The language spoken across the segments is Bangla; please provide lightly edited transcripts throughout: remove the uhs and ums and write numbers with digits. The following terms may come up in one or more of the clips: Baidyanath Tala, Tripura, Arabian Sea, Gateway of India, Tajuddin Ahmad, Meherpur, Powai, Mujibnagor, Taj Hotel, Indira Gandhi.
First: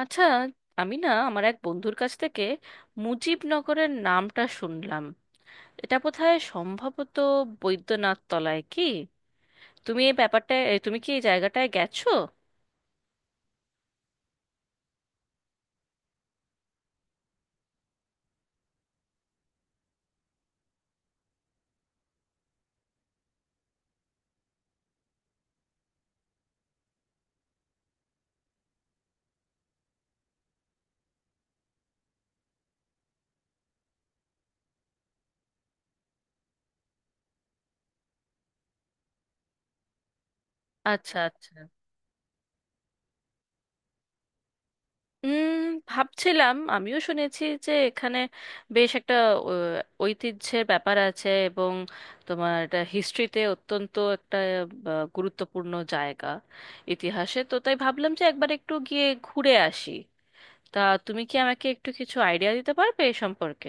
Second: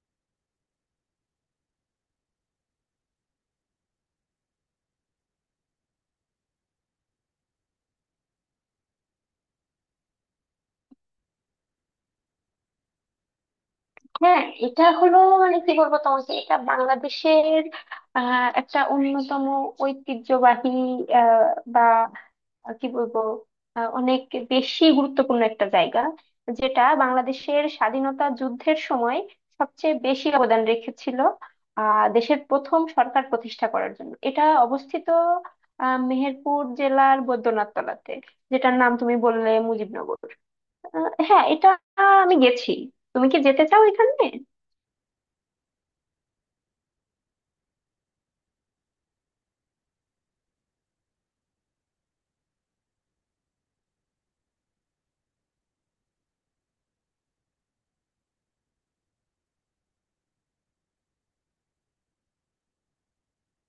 আচ্ছা, আমি না আমার এক বন্ধুর কাছ থেকে মুজিবনগরের নামটা শুনলাম। এটা বোধহয় সম্ভবত বৈদ্যনাথ তলায়, কি তুমি এই ব্যাপারটা তুমি কি এই জায়গাটায় গেছো? হ্যাঁ, এটা হলো মানে কি বলবো তোমাকে, এটা বাংলাদেশের একটা অন্যতম ঐতিহ্যবাহী আহ, বা কি বলবো আহ, অনেক বেশি গুরুত্বপূর্ণ একটা জায়গা, যেটা বাংলাদেশের স্বাধীনতা যুদ্ধের সময় সবচেয়ে বেশি অবদান রেখেছিল দেশের প্রথম সরকার প্রতিষ্ঠা করার জন্য। এটা অবস্থিত মেহেরপুর জেলার বৈদ্যনাথ তলাতে, যেটার নাম তুমি বললে মুজিবনগর। আচ্ছা হ্যাঁ, আচ্ছা। এটা আমি গেছি। তুমি কি যেতে চাও এখানে? উম ভাবছিলাম, আমিও শুনেছি যে এখানে বেশ একটা ঐতিহ্যের ব্যাপার আছে, এবং তোমার এটা হিস্ট্রিতে অত্যন্ত একটা গুরুত্বপূর্ণ জায়গা ইতিহাসে। তো তাই ভাবলাম যে একবার একটু গিয়ে ঘুরে আসি। তা তুমি কি আমাকে একটু কিছু আইডিয়া দিতে পারবে এ সম্পর্কে?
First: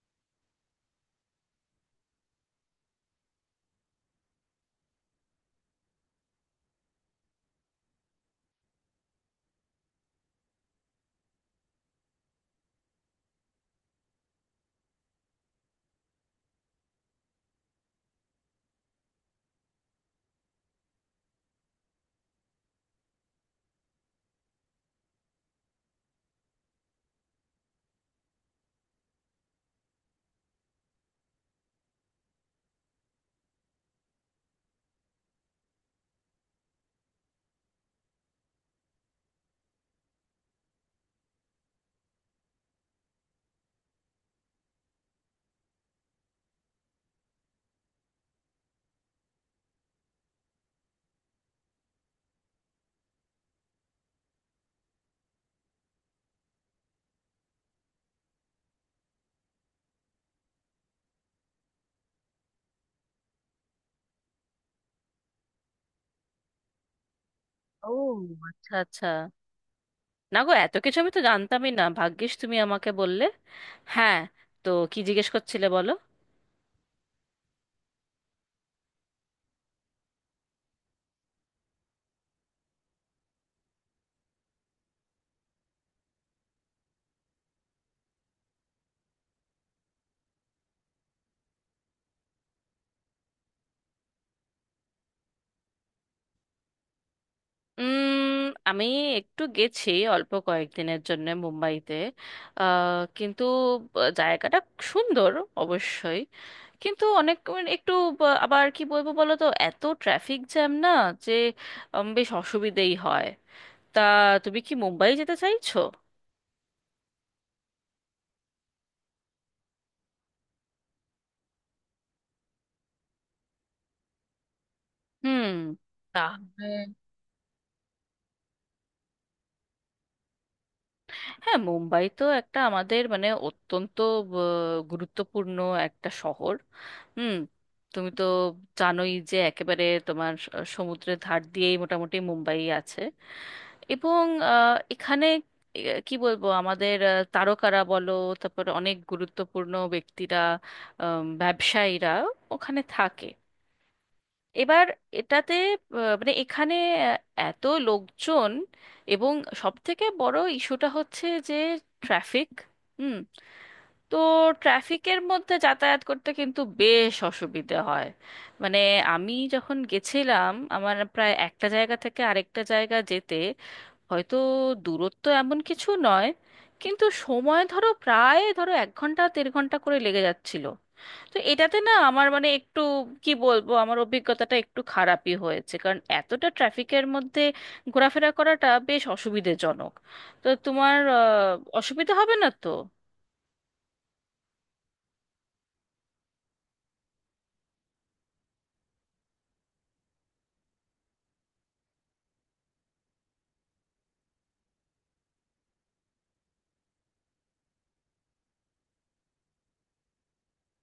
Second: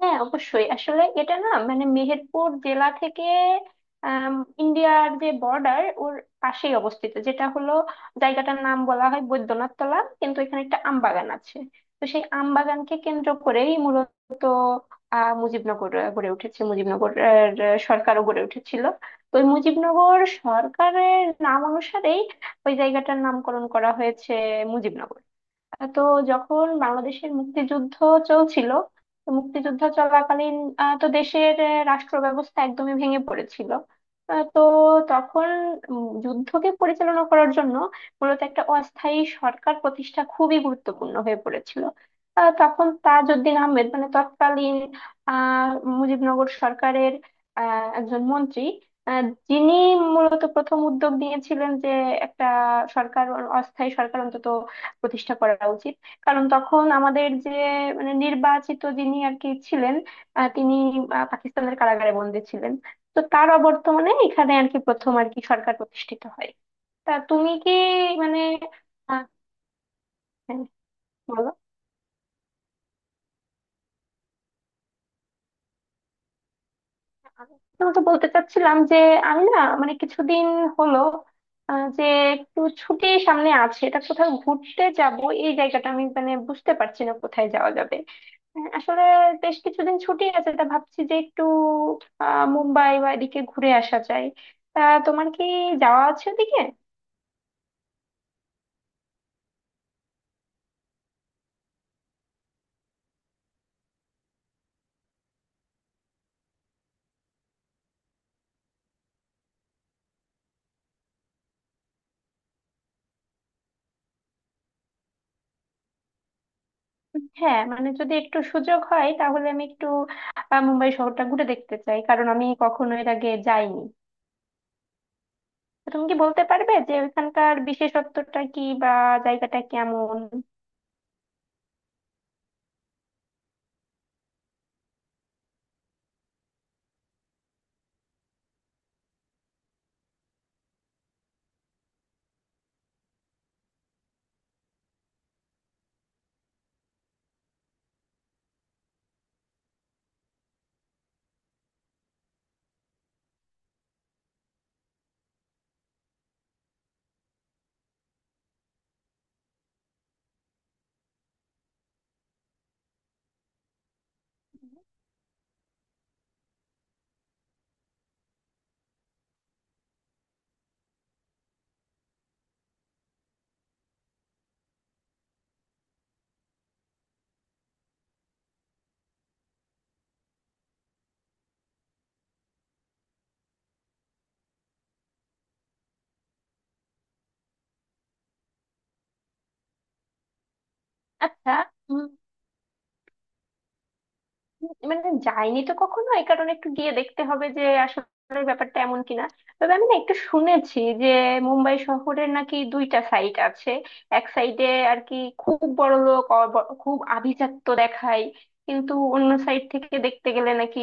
হ্যাঁ অবশ্যই, আসলে এটা না মানে মেহেরপুর জেলা থেকে আম, ইন্ডিয়ার যে বর্ডার ওর পাশেই অবস্থিত, যেটা হলো জায়গাটার নাম বলা হয় বৈদ্যনাথ তলা, কিন্তু এখানে একটা আমবাগান আছে। তো সেই আমবাগানকে কেন্দ্র করেই মূলত মুজিবনগর গড়ে উঠেছে, মুজিবনগর আহ, আহ, সরকারও গড়ে উঠেছিল। তো ওই মুজিবনগর সরকারের নাম অনুসারেই ওই জায়গাটার নামকরণ করা হয়েছে মুজিবনগর। তো যখন বাংলাদেশের মুক্তিযুদ্ধ চলছিল, তো মুক্তিযুদ্ধ চলাকালীন তো দেশের রাষ্ট্র ব্যবস্থা একদমই ভেঙে পড়েছিল। তো তখন যুদ্ধকে পরিচালনা করার জন্য মূলত একটা অস্থায়ী সরকার প্রতিষ্ঠা খুবই গুরুত্বপূর্ণ হয়ে পড়েছিল। তখন তাজউদ্দিন আহমেদ, মানে তৎকালীন আহ মুজিবনগর সরকারের একজন মন্ত্রী, আহ, যিনি মূলত প্রথম উদ্যোগ নিয়েছিলেন যে একটা সরকার, অস্থায়ী সরকার অন্তত প্রতিষ্ঠা করা উচিত। কারণ তখন আমাদের যে মানে নির্বাচিত যিনি আর কি ছিলেন, তিনি পাকিস্তানের কারাগারে বন্দী ছিলেন। তো তার অবর্তমানে এখানে আর কি প্রথম আর কি সরকার প্রতিষ্ঠিত হয়। তা তুমি কি ও, মানে আচ্ছা আচ্ছা। আহ, না গো, হ্যাঁ, এত কিছু আমি তো বলো। জানতামই না, ভাগ্যিস তুমি আমাকে বললে। হ্যাঁ, তো কি জিজ্ঞেস করছিলে বলো? তোমাকে বলতে চাচ্ছিলাম যে আমি না মানে কিছুদিন হলো যে একটু ছুটি সামনে আছে, এটা কোথাও ঘুরতে যাব। এই জায়গাটা আমি মানে বুঝতে পারছি না কোথায় যাওয়া যাবে। হ্যাঁ, আসলে বেশ কিছুদিন ছুটি আছে, তা ভাবছি যে একটু মুম্বাই বা এদিকে ঘুরে আসা যায়। তা তোমার কি যাওয়া আছে ওদিকে? উম আমি একটু গেছি অল্প কয়েকদিনের জন্য মুম্বাইতে। কিন্তু জায়গাটা সুন্দর অবশ্যই, কিন্তু অনেক মানে একটু আবার কি বলবো বলো তো, এত ট্রাফিক জ্যাম না যে বেশ অসুবিধেই হয়। তা তুমি কি মুম্বাই যেতে চাইছো? হ্যাঁ মানে যদি একটু সুযোগ হয় তাহলে আমি একটু মুম্বাই শহরটা ঘুরে দেখতে চাই, কারণ আমি কখনো এর আগে যাইনি। হুম, তো তুমি কি বলতে তাহলে পারবে যে ওইখানকার বিশেষত্বটা কি বা জায়গাটা কেমন? হ্যাঁ মুম্বাই তো একটা আমাদের মানে অত্যন্ত গুরুত্বপূর্ণ একটা শহর। হুম। তুমি তো জানোই যে একেবারে তোমার সমুদ্রের ধার দিয়েই মোটামুটি মুম্বাই আছে। এবং এখানে কি বলবো, আমাদের তারকারা বলো, তারপর অনেক গুরুত্বপূর্ণ ব্যক্তিরা, ব্যবসায়ীরা ওখানে থাকে। এবার এটাতে মানে এখানে আহ, এত লোকজন, এবং সব থেকে বড় ইস্যুটা হচ্ছে যে ট্রাফিক। হুম। তো ট্রাফিকের মধ্যে যাতায়াত করতে কিন্তু বেশ অসুবিধে হয়। মানে আমি যখন গেছিলাম, আমার প্রায় একটা জায়গা থেকে আরেকটা জায়গা যেতে, হয়তো দূরত্ব এমন কিছু নয়, কিন্তু সময় ধরো প্রায় ধরো এক ঘন্টা দেড় ঘন্টা করে লেগে যাচ্ছিল। তো এটাতে না আমার মানে একটু, কি বলবো, আমার অভিজ্ঞতাটা একটু খারাপই হয়েছে, কারণ এতটা ট্রাফিকের মধ্যে ঘোরাফেরা করাটা বেশ অসুবিধাজনক। তো তোমার আচ্ছা অসুবিধা হবে না তো? মানে যাইনি তো কখনো, এই কারণে একটু গিয়ে দেখতে হবে যে আসলে ব্যাপারটা এমন কিনা। তবে আমি না একটু শুনেছি যে মুম্বাই শহরের নাকি দুইটা সাইড আছে। এক সাইডে আর কি খুব বড় লোক, খুব আভিজাত্য দেখায়। কিন্তু অন্য সাইড থেকে দেখতে গেলে নাকি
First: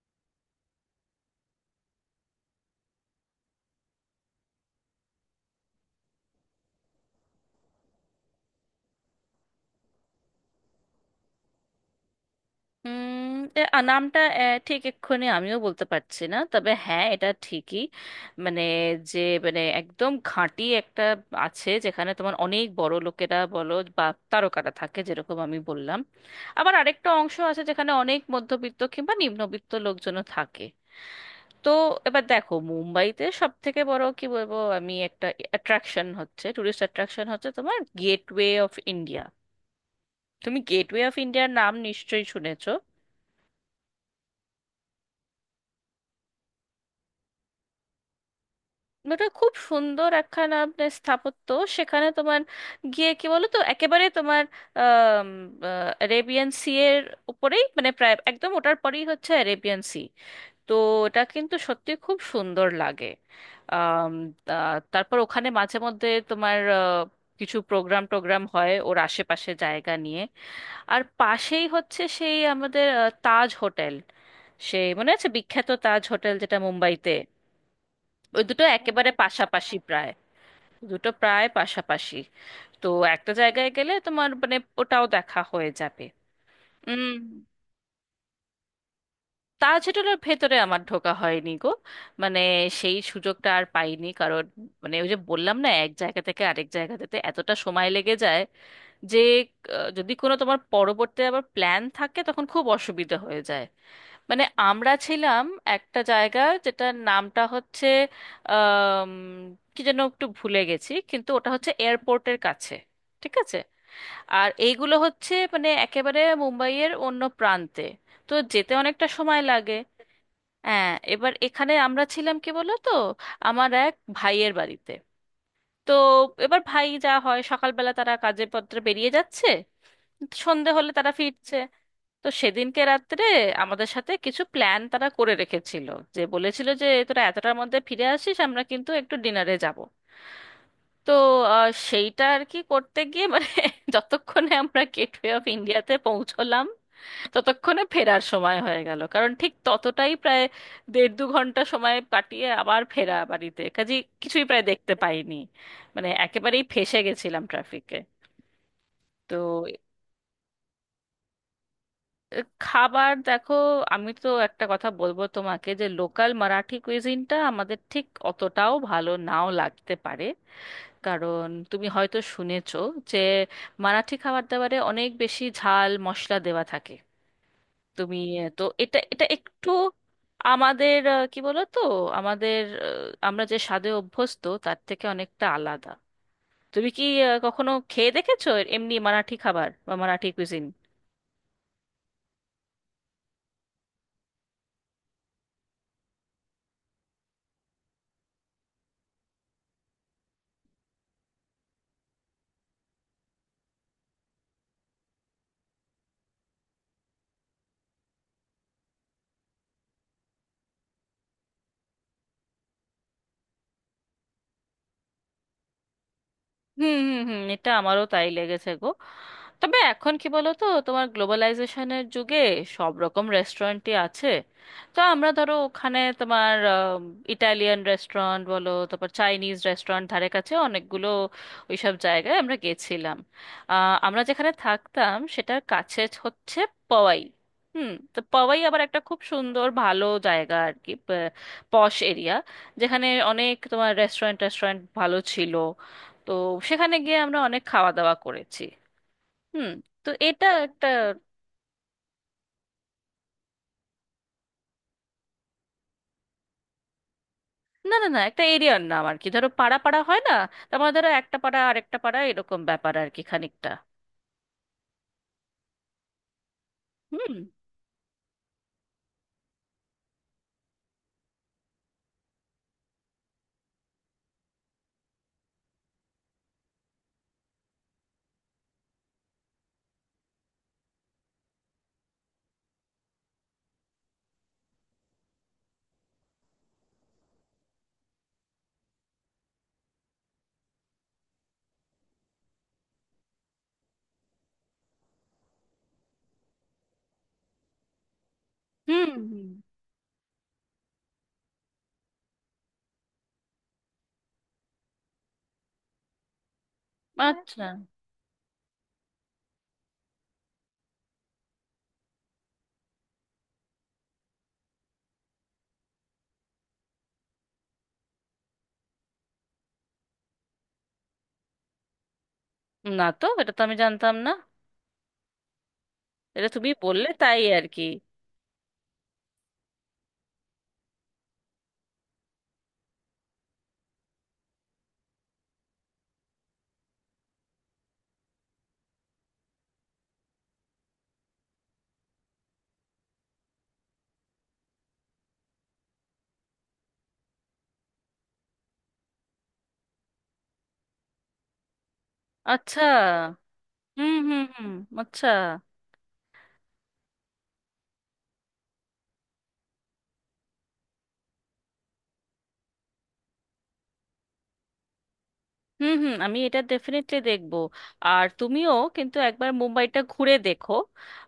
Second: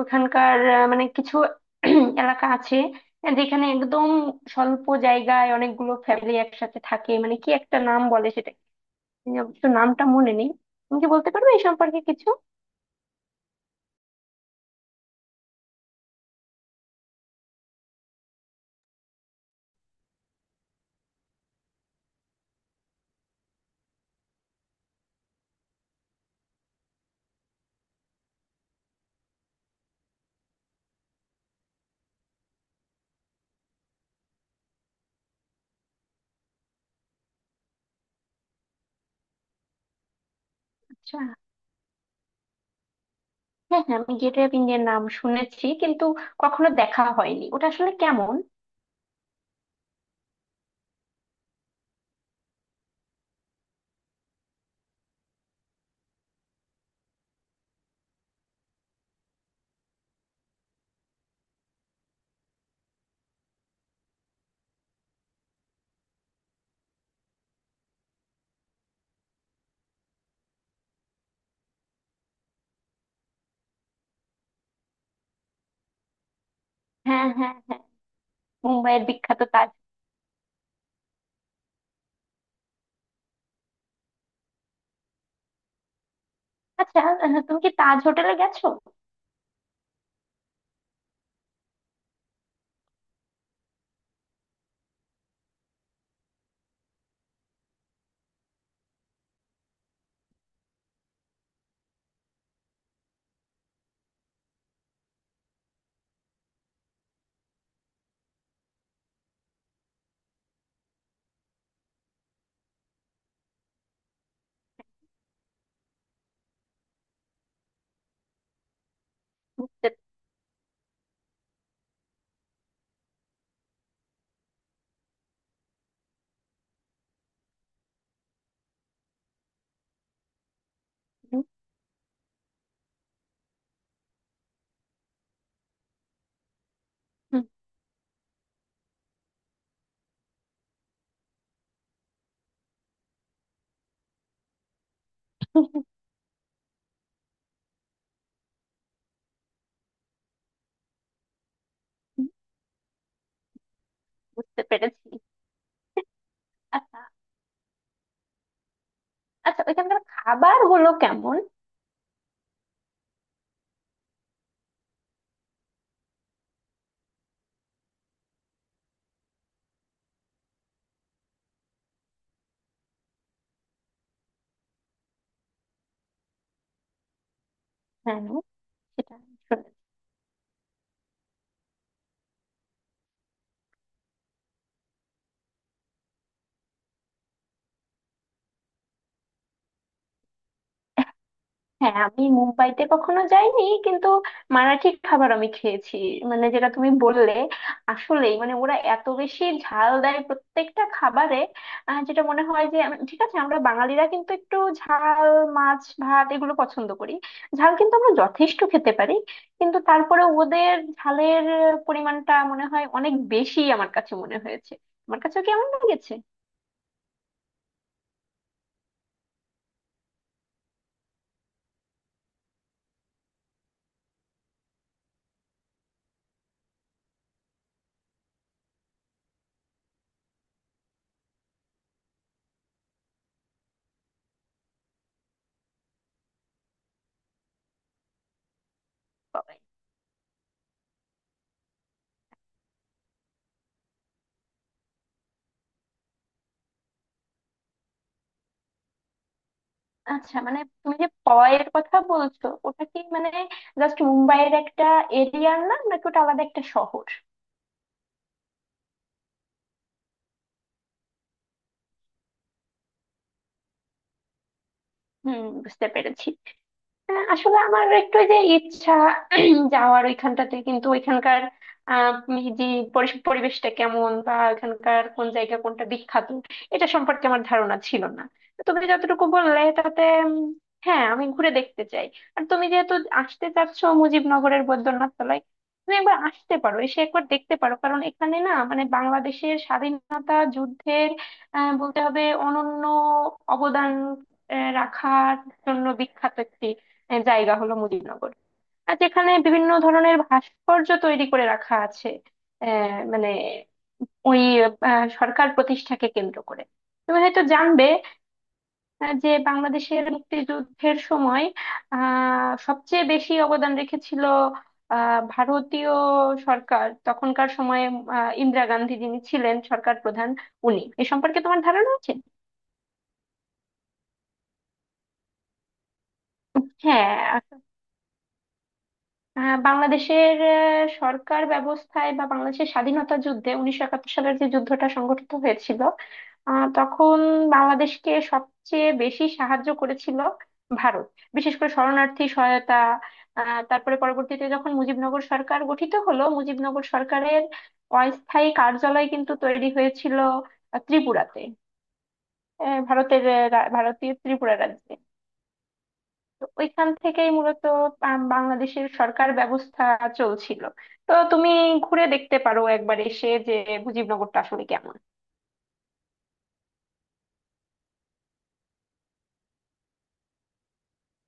ওখানকার মানে কিছু এলাকা আছে যেখানে একদম স্বল্প জায়গায় অনেকগুলো ফ্যামিলি একসাথে থাকে, মানে কি একটা নাম বলে সেটা, আমি অবশ্য নামটা মনে নেই। তুমি কি বলতে পারবে এই সম্পর্কে কিছু? নামটা ঠিক এক্ষুনি আমিও বলতে পারছি না, তবে হ্যাঁ এটা ঠিকই, মানে যে মানে একদম ঘাঁটি একটা আছে যেখানে তোমার অনেক বড় লোকেরা বলো বা তারকারা থাকে যেরকম আমি বললাম। আবার আরেকটা অংশ আছে যেখানে অনেক মধ্যবিত্ত কিংবা নিম্নবিত্ত লোকজনও থাকে। তো এবার দেখো, মুম্বাইতে সব থেকে বড় কি বলবো আমি একটা অ্যাট্রাকশন হচ্ছে, টুরিস্ট অ্যাট্রাকশন হচ্ছে তোমার গেটওয়ে অফ ইন্ডিয়া। তুমি গেটওয়ে অফ আচ্ছা, ইন্ডিয়ার নাম নিশ্চয়ই শুনেছো। হ্যাঁ হ্যাঁ, আমি গেট ওয়ে অফ ইন্ডিয়ার নাম শুনেছি, কিন্তু কখনো দেখা হয়নি ওটা আসলে কেমন। ওটা খুব সুন্দর একখানা আপনার স্থাপত্য। সেখানে তোমার গিয়ে কি বলো তো, একেবারে তোমার আরেবিয়ান সি এর উপরেই, মানে প্রায় একদম ওটার পরেই হচ্ছে অ্যারেবিয়ান সি। তো ওটা কিন্তু সত্যি খুব সুন্দর লাগে। আম, তারপর ওখানে মাঝে মধ্যে তোমার কিছু প্রোগ্রাম টোগ্রাম হয় ওর আশেপাশে জায়গা নিয়ে। আর পাশেই হচ্ছে সেই আমাদের তাজ হোটেল, সেই মনে আছে বিখ্যাত তাজ হোটেল যেটা মুম্বাইতে। হ্যাঁ হ্যাঁ হ্যাঁ, ওই দুটো মুম্বাইয়ের একেবারে বিখ্যাত তাজ। পাশাপাশি প্রায়, দুটো প্রায় পাশাপাশি। তো একটা জায়গায় গেলে তোমার মানে ওটাও দেখা হয়ে যাবে। আচ্ছা, হুম। তুমি কি তাজ হোটেলে গেছো? তাজ হোটেলের ভেতরে আমার ঢোকা হয়নি গো। মানে সেই সুযোগটা আর পাইনি, কারণ মানে ওই যে বললাম না, এক জায়গা থেকে আরেক জায়গাতে এতটা সময় লেগে যায় যে যদি কোনো তোমার পরবর্তী আবার প্ল্যান থাকে তখন খুব অসুবিধা হয়ে যায়। মানে আমরা ছিলাম একটা জায়গা যেটার নামটা হচ্ছে আম, কি যেন একটু ভুলে গেছি, কিন্তু ওটা হচ্ছে এয়ারপোর্টের কাছে, ঠিক আছে? আর এইগুলো হচ্ছে মানে একেবারে মুম্বাইয়ের অন্য প্রান্তে, তো যেতে অনেকটা সময় লাগে। হ্যাঁ, এবার এখানে আমরা ছিলাম কি বলো তো, আমার এক ভাইয়ের বাড়িতে। তো এবার ভাই যা হয়, সকালবেলা তারা কাজে পত্রে বেরিয়ে যাচ্ছে, সন্ধে হলে তারা হুম, ফিরছে। তো সেদিনকে রাত্রে আমাদের সাথে কিছু প্ল্যান তারা করে রেখেছিল, যে বলেছিল যে তোরা হুম, এতটার মধ্যে ফিরে আসিস, আমরা কিন্তু একটু ডিনারে যাব। তো সেইটা আর কি করতে গিয়ে মানে যতক্ষণে আমরা গেটওয়ে অফ হুম, ইন্ডিয়াতে পৌঁছলাম, ততক্ষণে ফেরার সময় হয়ে গেল, কারণ ঠিক ততটাই প্রায় দেড় দু ঘন্টা সময় হুম, কাটিয়ে আবার ফেরা বাড়িতে কাজে। কিছুই বুঝতে প্রায় দেখতে পেরেছি। পাইনি, মানে একেবারেই ফেঁসে আ- গেছিলাম ট্রাফিকে। তো আচ্ছা, ওইখানকার খাবার গুলো কেমন? খাবার দেখো, আমি তো একটা কথা বলবো তোমাকে যে লোকাল মারাঠি কুইজিনটা আমাদের ঠিক অতটাও ভালো নাও লাগতে পারে, কারণ তুমি হয়তো শুনেছো যে মারাঠি খাবার দাবারে অনেক বেশি ঝাল মশলা দেওয়া থাকে। তুমি হ্যাঁ তো এটা সেটা। এটা একটু আমাদের কি বলো তো, আমাদের আমরা যে স্বাদে অভ্যস্ত তার থেকে অনেকটা আলাদা। তুমি কি কখনো খেয়ে দেখেছো এমনি মারাঠি খাবার বা মারাঠি কুইজিন? হ্যাঁ আমি মুম্বাইতে কখনো যাইনি, কিন্তু মারাঠি খাবার আমি খেয়েছি। মানে যেটা তুমি বললে, আসলেই মানে ওরা এত বেশি ঝাল দেয় প্রত্যেকটা খাবারে। যেটা মনে হয় যে ঠিক আছে, আমরা বাঙালিরা কিন্তু একটু ঝাল, মাছ ভাত এগুলো পছন্দ করি, ঝাল কিন্তু আমরা যথেষ্ট খেতে পারি, কিন্তু তারপরে ওদের ঝালের পরিমাণটা মনে হয় অনেক বেশি, আমার কাছে মনে হয়েছে, আমার কাছেও কেমন লেগেছে। হুম হুম হুম, এটা আমারও তাই লেগেছে গো। তবে এখন কি বলো তো, তোমার গ্লোবালাইজেশনের যুগে সব রকম রেস্টুরেন্টই আছে। তো আমরা ধরো ওখানে তোমার ইটালিয়ান রেস্টুরেন্ট বলো, তারপর চাইনিজ রেস্টুরেন্ট, ধারে কাছে অনেকগুলো ওইসব জায়গায় আমরা গেছিলাম। আমরা যেখানে থাকতাম সেটার কাছে হচ্ছে পওয়াই। হুম, তো পওয়াই আবার একটা খুব সুন্দর ভালো জায়গা আর কি, পশ এরিয়া, যেখানে অনেক তোমার রেস্টুরেন্ট রেস্টুরেন্ট ভালো ছিল। তো সেখানে গিয়ে আমরা অনেক খাওয়া দাওয়া করেছি। হুম। তো আচ্ছা, এটা মানে একটা। তুমি যে পয়ের কথা বলছো, ওটা কি মানে জাস্ট মুম্বাইয়ের একটা এরিয়ার নাম, নাকি ওটা আলাদা একটা শহর? না না না, একটা এরিয়ার নাম আর কি। ধরো পাড়া পাড়া হয় না, তারপরে ধরো একটা পাড়া আরেকটা পাড়া, এরকম ব্যাপার আর কি খানিকটা। হুম, বুঝতে পেরেছি। হুম আসলে আমার একটু ওই যে ইচ্ছা যাওয়ার ওইখানটাতে, কিন্তু ওইখানকার যে পরিবেশটা কেমন বা ওইখানকার কোন জায়গা কোনটা বিখ্যাত, এটা সম্পর্কে আমার ধারণা ছিল না। তো তুমি যতটুকু বললে তাতে উম, হ্যাঁ আমি ঘুরে দেখতে চাই। আর তুমি যেহেতু আসতে চাচ্ছ মুজিবনগরের বৈদ্যনাথ তলায়, তুমি একবার আসতে পারো, এসে একবার দেখতে পারো, কারণ এখানে না মানে বাংলাদেশের স্বাধীনতা যুদ্ধের বলতে হবে অনন্য অবদান রাখার জন্য বিখ্যাত একটি এর জায়গা হলো মুজিবনগর। আর হুম যেখানে হুম, বিভিন্ন ধরনের ভাস্কর্য তৈরি করে রাখা আছে মানে ওই সরকার প্রতিষ্ঠাকে কেন্দ্র করে। তুমি হয়তো আচ্ছা। জানবে যে বাংলাদেশের মুক্তিযুদ্ধের সময় সবচেয়ে বেশি অবদান রেখেছিল ভারতীয় সরকার তখনকার সময়ে। ইন্দিরা গান্ধী যিনি ছিলেন সরকার প্রধান, উনি, এ সম্পর্কে তোমার ধারণা আছে? না তো, এটা তো আমি জানতাম না, এটা তুমি বললে হ্যাঁ, তাই আর কি। বাংলাদেশের সরকার ব্যবস্থায় বা বাংলাদেশের স্বাধীনতা যুদ্ধে 1971 সালের যে যুদ্ধটা সংঘটিত হয়েছিল, তখন বাংলাদেশকে সবচেয়ে বেশি সাহায্য করেছিল ভারত, বিশেষ করে শরণার্থী সহায়তা। তারপরে পরবর্তীতে যখন মুজিবনগর সরকার গঠিত হলো, মুজিবনগর সরকারের অস্থায়ী কার্যালয় কিন্তু তৈরি হয়েছিল ত্রিপুরাতে, আচ্ছা। ভারতের হুম ভারতীয় হুম ত্রিপুরা হুম, রাজ্যে। আচ্ছা। তো ওইখান থেকেই মূলত বাংলাদেশের সরকার ব্যবস্থা চলছিল। তো তুমি ঘুরে দেখতে পারো একবার এসে যে মুজিবনগরটা আসলে কেমন। হুম হুম, আমি এটা ডেফিনেটলি দেখবো। আর তুমিও কিন্তু একবার মুম্বাইটা ঘুরে দেখো।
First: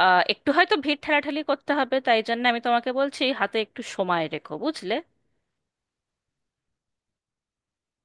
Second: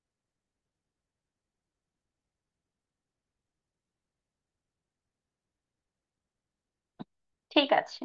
একটু হয়তো ভিড় ঠেলাঠেলি করতে হবে, তাই জন্য আমি তোমাকে বলছি হাতে একটু সময় রেখো, বুঝলে? ঠিক আছে।